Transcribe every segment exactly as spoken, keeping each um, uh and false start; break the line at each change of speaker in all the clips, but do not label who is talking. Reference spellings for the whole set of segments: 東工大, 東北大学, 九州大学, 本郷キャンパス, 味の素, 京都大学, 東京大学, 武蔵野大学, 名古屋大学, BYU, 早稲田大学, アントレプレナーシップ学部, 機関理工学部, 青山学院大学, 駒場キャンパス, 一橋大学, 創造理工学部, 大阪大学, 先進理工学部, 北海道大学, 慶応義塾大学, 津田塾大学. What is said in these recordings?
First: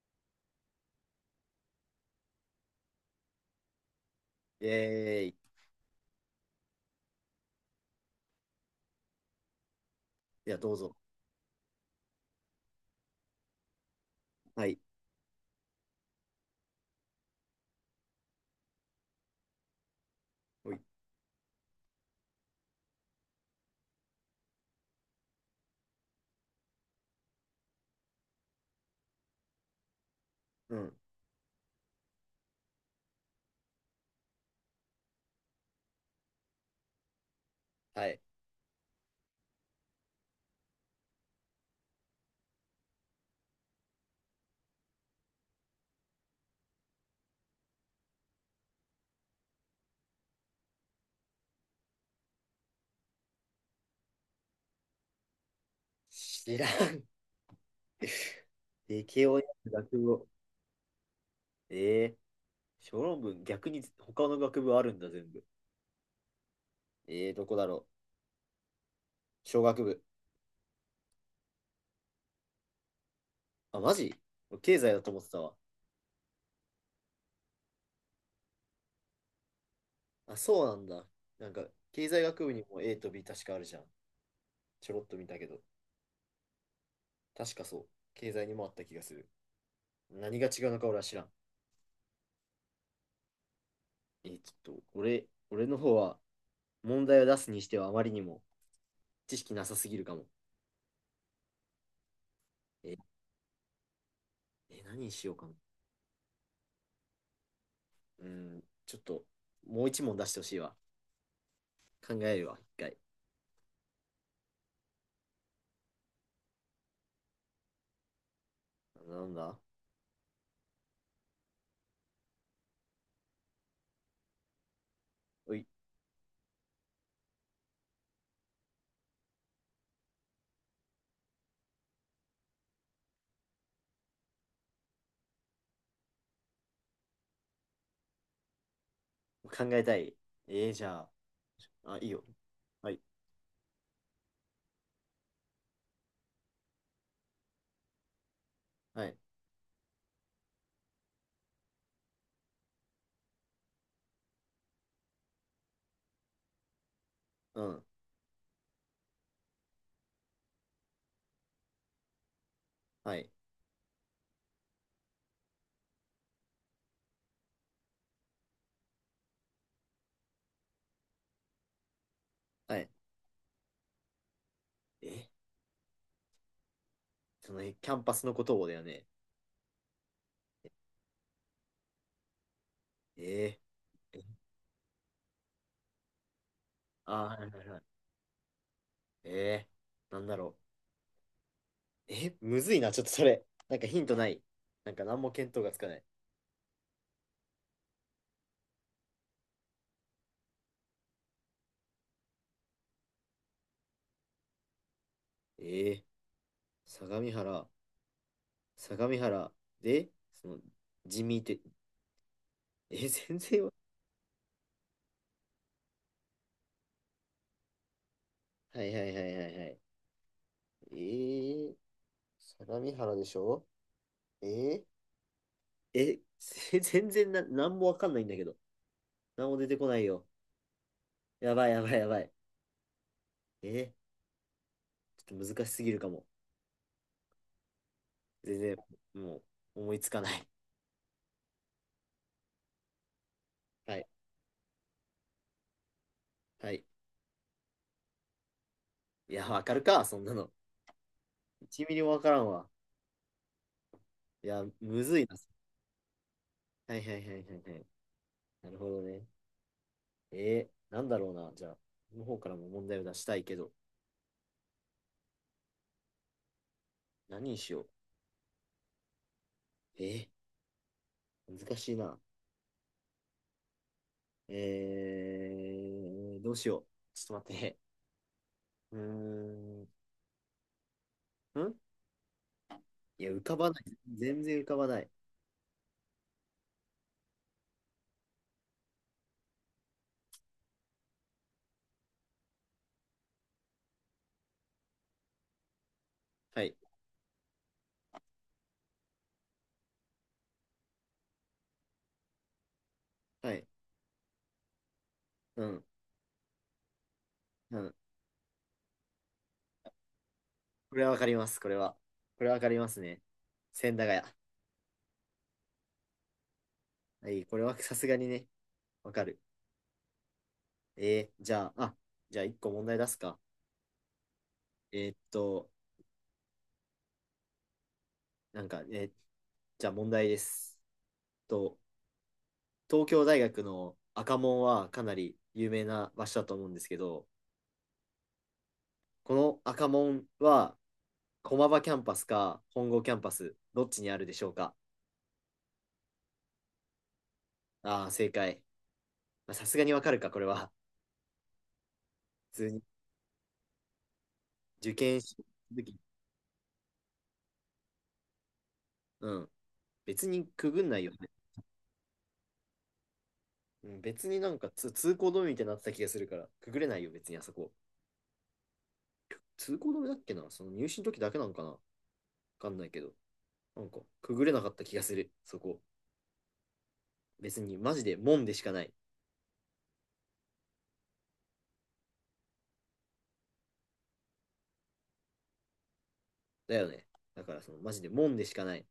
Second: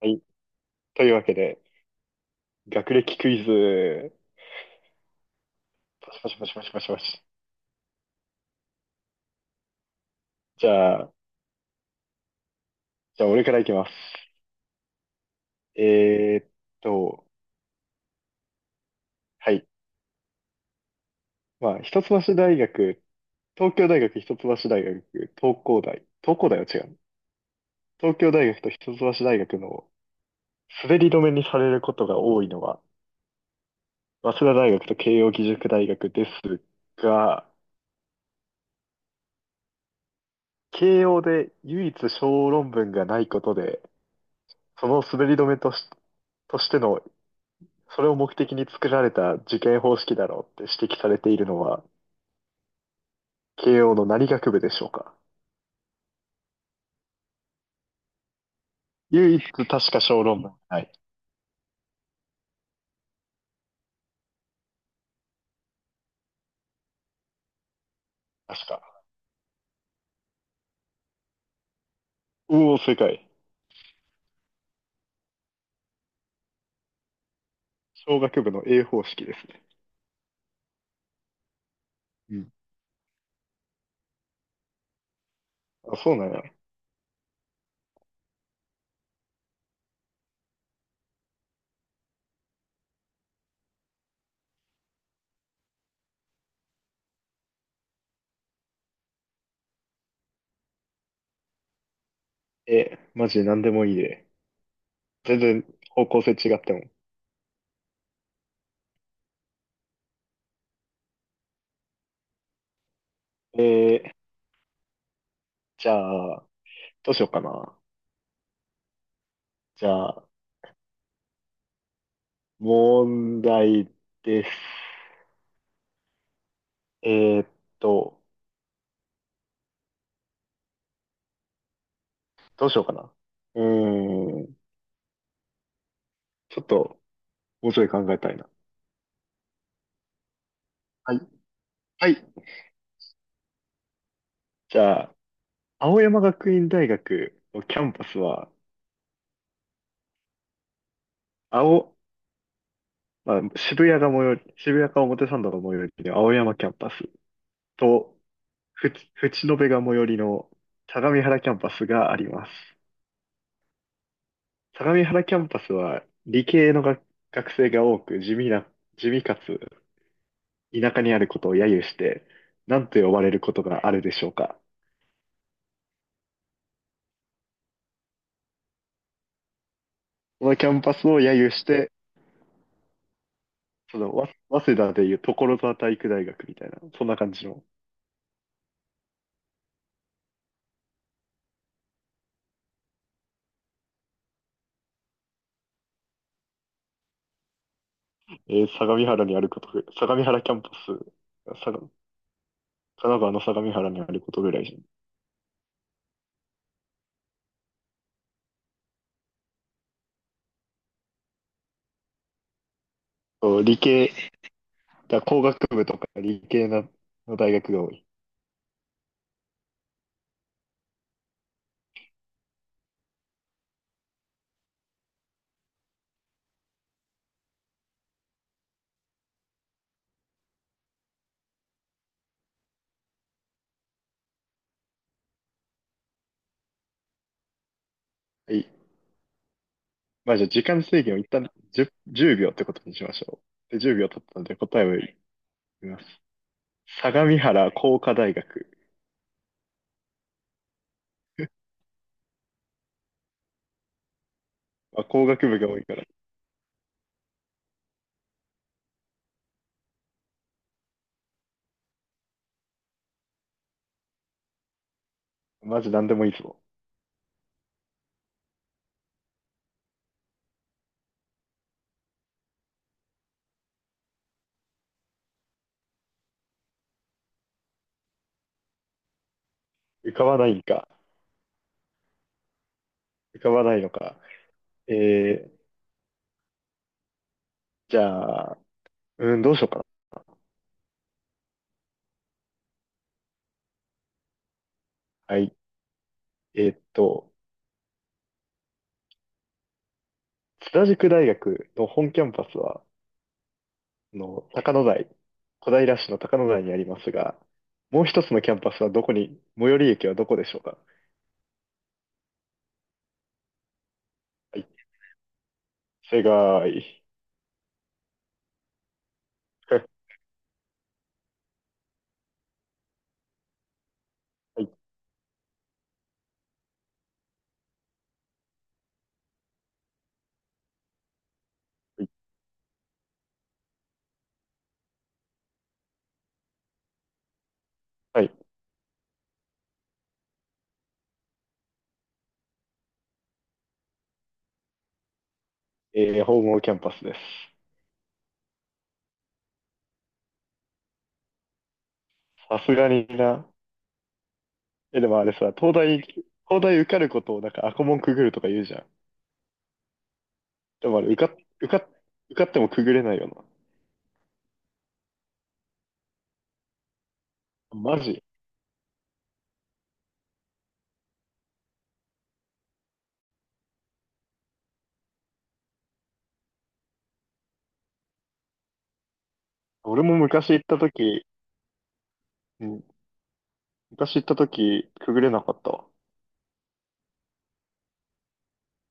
はい。というわけで、学歴クイズ、
えーい。
パシパシパシパシパシパシ。
いや、
じ
どうぞ。
ゃあ、じゃあ俺からいきます。
はい。
えーっと、はい。
おい。
まあ、一橋大学、東京大学、一橋大学、東工大。東工大は違う。東京大学と一橋大学の
うん。
滑り止めにされることが多いのは、早稲田大学と慶応義塾大学ですが、
はい。
慶応で唯一小論文がないことで、その滑り止めとし、としてのそれを目的に作られた受験方式だろうって指摘されているのは、慶応の何学部でしょうか。
知らん。理系
唯
を
一
や
確
る学
か
部
小
を。
論文。はい。
えー、小論文、逆に他の学部あるんだ、全部。えー、どこだろ
確か。
う。小学部。
おお、正解。
あ、マジ経済だと思ってたわ。
小学部の A 方式ですね。
あ、そうなんだ。なんか、経済
う
学部
ん。
にも A と ビー 確かあるじゃん。ちょろっと見たけど。
あ、そうなんや。
確かそう。経済にもあった気がする。何が違うのか俺は知らん。えー、ちょっと、俺、俺の方は、問題を出すにしてはあまりにも知識なさすぎるかも。えー、
え、マジ何でもいいで。
えー何にしよう
全
かな。
然方向性違っても。
うん、ちょっと、もう一問出してほしいわ。考えるわ、一回。
えー、じゃあ、どうしようかな。
なんだ
じゃあ、問題です。
おい、
えーっと、どうしようかな。うーん、ちょっと、もうちょい考えたいな。
考えたい。えー、じゃ
はい。
あ、あ、い
は
いよ。
い。
はい、
じゃあ、青山学院大学のキャンパスは、
はい、
青、まあ、渋谷が最寄り、渋谷か表参道が最寄りの青山キャンパス
うん、
と、ふち、淵野辺が最寄りの相模原キャンパスがあります。
はい、
相模原キャンパスは理系のが学生が多く地味な、地味かつ田舎にあることを揶揄して、
は
何
い。
と呼ばれることがあるでしょうか。
え、その、えキャンパスのことをだよね？
このキャンパスを揶揄して、
え
その、
ー、え
わ早稲田でいう所沢体育大学みたいな、そんな感
あー、は
じ
い
の、
はいはい。えー、なんだろう。え、むずいな、ちょっとそれ。なんかヒントない？なんか何も見当がつかない。
えー相模原にあることぐらい、相模原キャンパス、さが神奈川の相模原にあることぐらいじゃん。
えー、相模原、相模原で、その、地味って、え、全
そう
然わ、
理系、だから工学部とか理系の、の大学が多い。
はいはいはいはいはい。えー相模原でしょ？えー、え、全然な、なんもわかんないんだけど。なんも出てこないよ。やばいやばいやばい。えー、ちょっと難しすぎるかも。
は
全
い。
然、もう、思いつかな
まあじ
い。
ゃあ時間制限を一旦じゅう、秒ってことにしましょう。で、10
はい。
秒経ったので答えを言います。
はい。
相模原工科大学。
いや、わかるか、そんなの。いちミリミリもわからんわ。いや、む
まあ、
ずい
工
な。
学部が多いから。
はいはいはいはいはい。なるほどね。えー、なんだろうな。じゃあ、この方からも問題を出したいけど、
マジ何でもいいぞ。
何にしよう。えー、難しいな。えー、どうしよう。ちょっと待って。うーん。
浮かばないんか。
んいや、
浮
浮
か
か
ば
ば
な
ない。
いのか。
全然浮かば
え
ない。
ー、じゃあ、うん、どうしようかな。はい。
は
えー
い。
っと、津田塾大学の本キャンパスは、
はい。
あの、高野台、
う
小
ん。
平市の高野台にありますが、
うん。
もう一つのキャンパスはどこに、最寄り駅はどこでしょうか。
これはわかります。これは。これはわかりますね。千駄ヶ谷。
はい、正解。
はい。これはさすがにね、わかる。えー、じゃあ、あ、じゃあ一個問題出すか。
はい、はい、
えーっと、なんかね、えーじゃあ問題です。と、東京大学の赤門はかなり有名な場所だと思うんですけど、
はい。
この赤門は駒場キャンパスか本郷キャンパス、どっちにあるでしょうか？
えー、本郷キャンパスです。
ああー、正解。まあさすがにわかるか、これは。普
さ
通
す
に
がにな。
受
え、でも
験
あれ
し
さ、東
時、
大、東大受かることをなんか赤門くぐるとか言うじゃん。
うん。別にくぐん
で
な
もあ
い
れ、
よね。
受か、受か、受かってもくぐれないよな。
うん、別になんかつ通行止めみたいになってた気がするから、くぐれないよ、別にあそこ。
マジ
通行止めだっけな、その入試の時だけなのかな、わかんないけど。なんか、くぐれなかった気がする、そこ。別に、マジで門でしかない。
俺も昔行った時、うん、昔行った時、くぐれなかったわ。
だよね。だから、その、マジで門でしかない。う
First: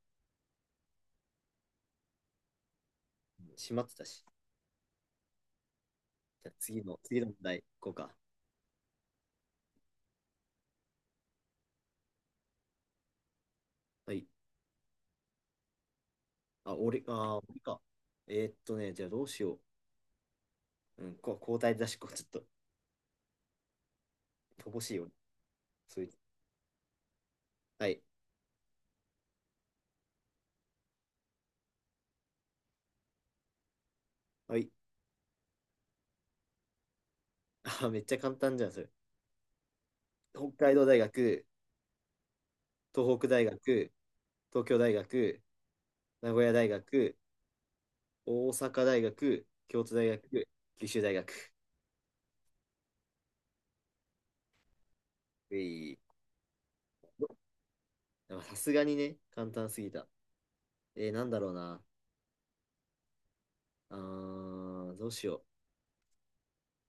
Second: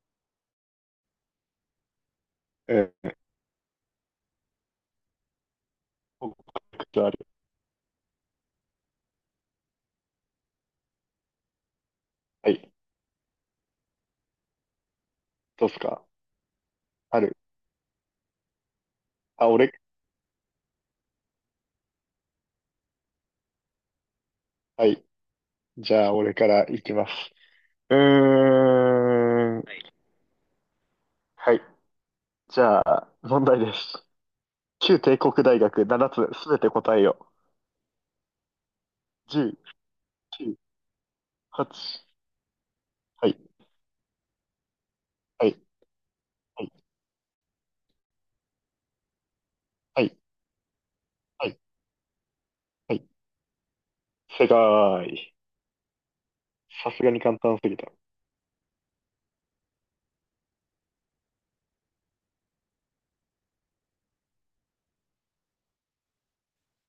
えー、
ん、閉まってたし。
僕
じゃあ次の、次の問題、こうか。
はい。
はい。
どうっすか
あ、俺、
あ
あ
る。
ー、俺か。えーっとね、じゃあどうし
あ、
よ
俺、
う。うん、こ交代だし、こうちょっと、乏
は
しい
い。
よ。
じ
そう
ゃ
いう
あ、俺からいきます。
は
う
い。
ーん。はい。じゃあ、問題です。
はい。
旧帝国大学ななつすべて答えよ。
あ、めっちゃ簡単じゃん、それ。
じゅう、
北
きゅう、
海道大学、
はち。
東北
はい。
大学、東京大学、
はい。
名古屋
は
大
い。
学、大阪大学、京都大
はい。
学、九州大学。
はい。はい。正解。
うい。
さすがに簡単すぎた。
でもさすがにね、簡単すぎた。えー、なんだろうな。あー、どうしよう。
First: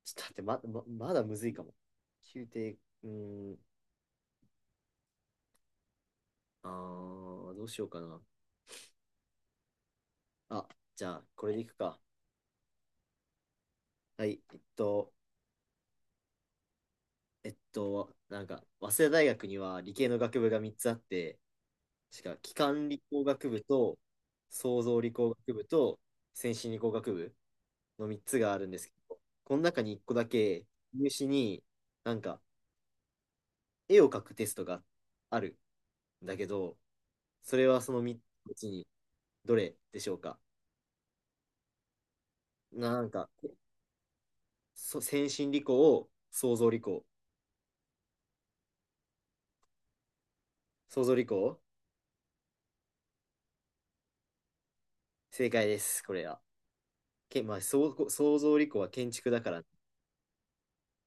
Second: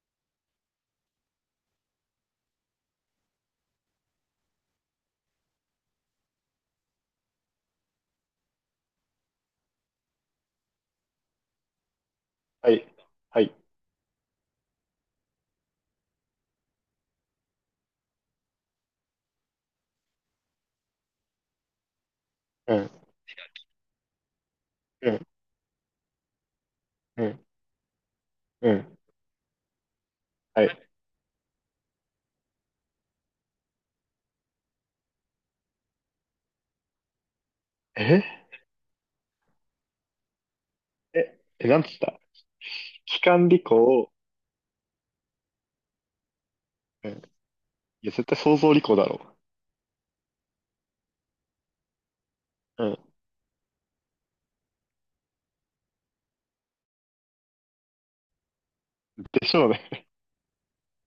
ちょっと待って、ま、ま、まだむずいかも。宮廷、うーん、あー、どうしようかな。あ、じゃあ、これでいくか。
はい。はい。
はい、えっと、えっと、なんか、早稲田大学には理系の学部がみっつあって、しか、機
う
関
ん。
理工学部と創造
う
理
ん。
工学部と先進理工学
う
部
ん。
のみっつがある
う
んですけ
ん。
ど、この中にいっこだ
は
け
い。
入試になんか絵を描くテストがあるんだけど、それはそのみっつ
え
のうちにどれでしょうか？
え、え、なんつった
なん
機
か、
関理工。
そ先進理工、創造理工、
うん。いや、絶対想像理工だろ
創造理工、
う。うん。
正解です、これは。け、まあ、そう創造理工は建築だ
で
か
し
ら、
ょうね。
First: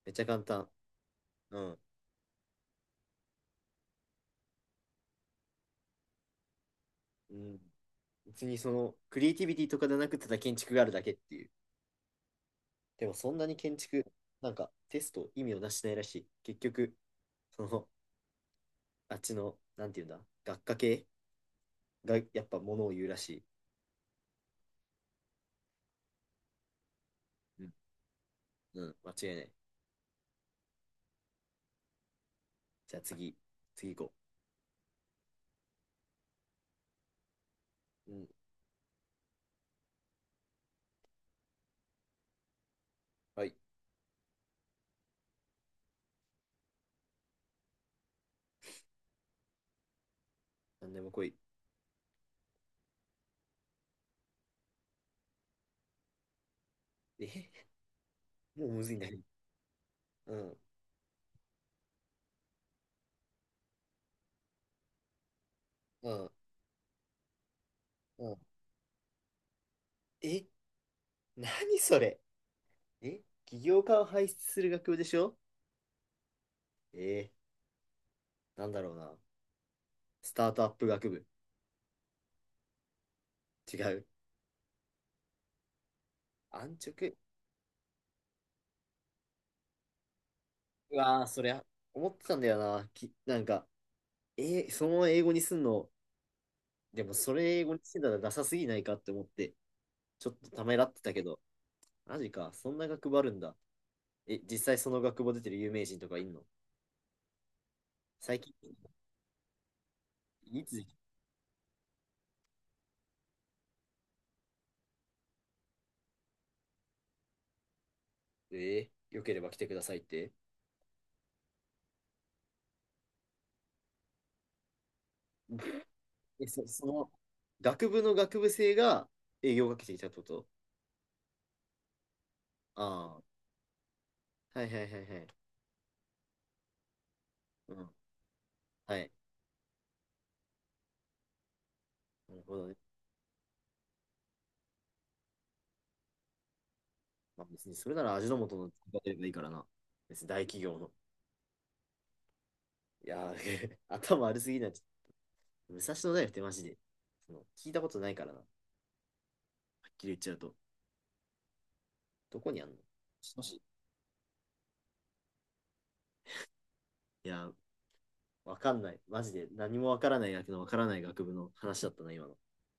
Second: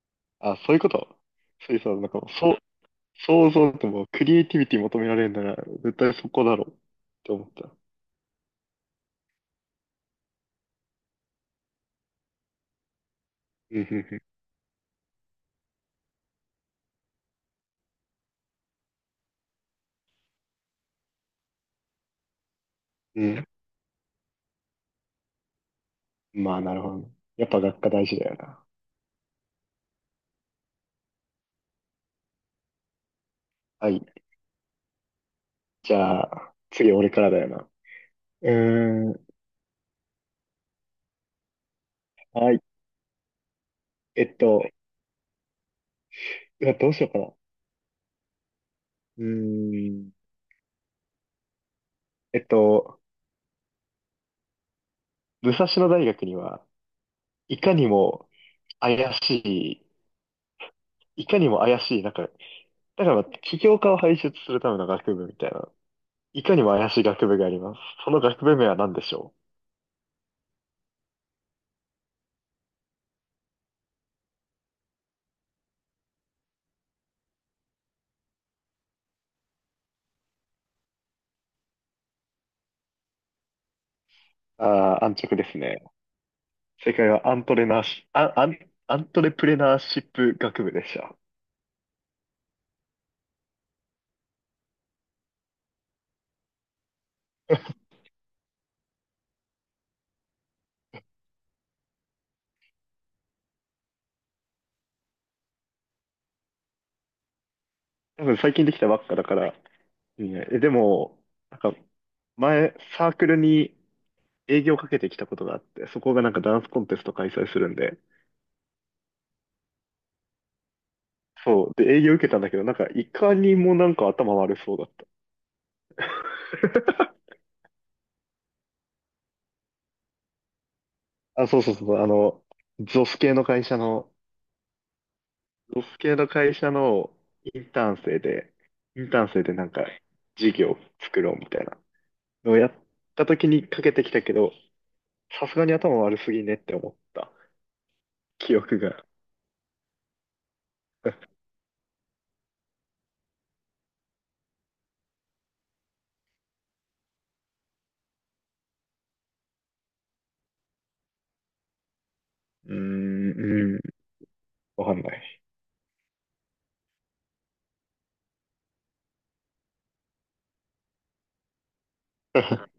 めっちゃ簡
あ、
単。
そういうこと
う
そ
ん。
ういうさ、なんかもう、そう、想像ってもうクリエイティビティ求められるなら、絶対そこだろうって
う
思っ
ん
た。
別にそのクリエイティビティとかじゃなくてただ建築があるだけっていう。でもそんなに建
うん、う
築、
ん、
なんかテスト意味をなしてないらしい。結局、そのあっちの、なんていうんだ、学科系がやっぱものを言うら
う
し
ん。
い。
うんまあ、なるほどね。やっぱ
うん、
学科大事だよな。
うん、間違いない。じゃあ次、
は
次行
い。
こ
じゃあ、次俺からだよな。
う。うん、
うーん。はい。
はい。
えっと、うわどうしようかな。うーん。
なんでも来い。
えっと、武蔵野大学には、い
え、
かにも
もうむずい
怪
んだけど。
し
うん、
い、いかにも怪しい、なんか、だからまあ起業家を輩出するための学部みたいな
うん、
いかにも怪しい学部があります。その
うん。
学部名は何でしょ
え、何それ？え、起業家を輩出する学部でしょ？えー、なんだろうな。スタートアップ学部。違う。
う。ああー、安直ですね。
安
正解
直。
はアントレナーシ、あ、アン、アントレプレナーシップ学部でし
う
た。
わー、そりゃ、思ってたんだよな。き、なんか、えーそのまま英語にすんの、でもそれ英語にしてたらダサすぎないかって思って、ちょっとためらってたけど、マジか、そんな学部あるんだ。え、実際その学部出てる有名人とかいんの？
多
最
分
近、
最近できたばっかだから。いいねえ、
い
で
つ、
も、なんか前サークルに営業かけてきたことがあって、そこがなんかダンスコンテスト開催するんで、
えー、よければ来てくださいって。
そう。で、営業受けたんだけど、なんかいかにもなんか頭悪そうだった。
え、そ、その、学部の学部生が営業をかけてきたってこと？
あ、そうそうそう、あの、ゾ
あ
ス系の会社の
あ、はいはいはいはい。
ロス系の会社のイン
うん、
ターン生で、
は
イン
い。
ターン生でなんか事業を作ろうみたいな
なる
のを
ほど
やっ
ね。
た時にかけてきたけど、さすがに頭悪すぎねって思った
まあ、別にそれなら味の素
記
の
憶
作
が。
りればいいからな。別に大企業の。いやー、頭悪すぎない？武蔵野大学ってマジで、その聞いたことないからな。はっきり言っちゃうと。どこにあん
うー
の？
ん、
少し。
うーん、わかんない。
いやー、わかんない。マジで何もわからない学のわからない学部の話だったな、今の。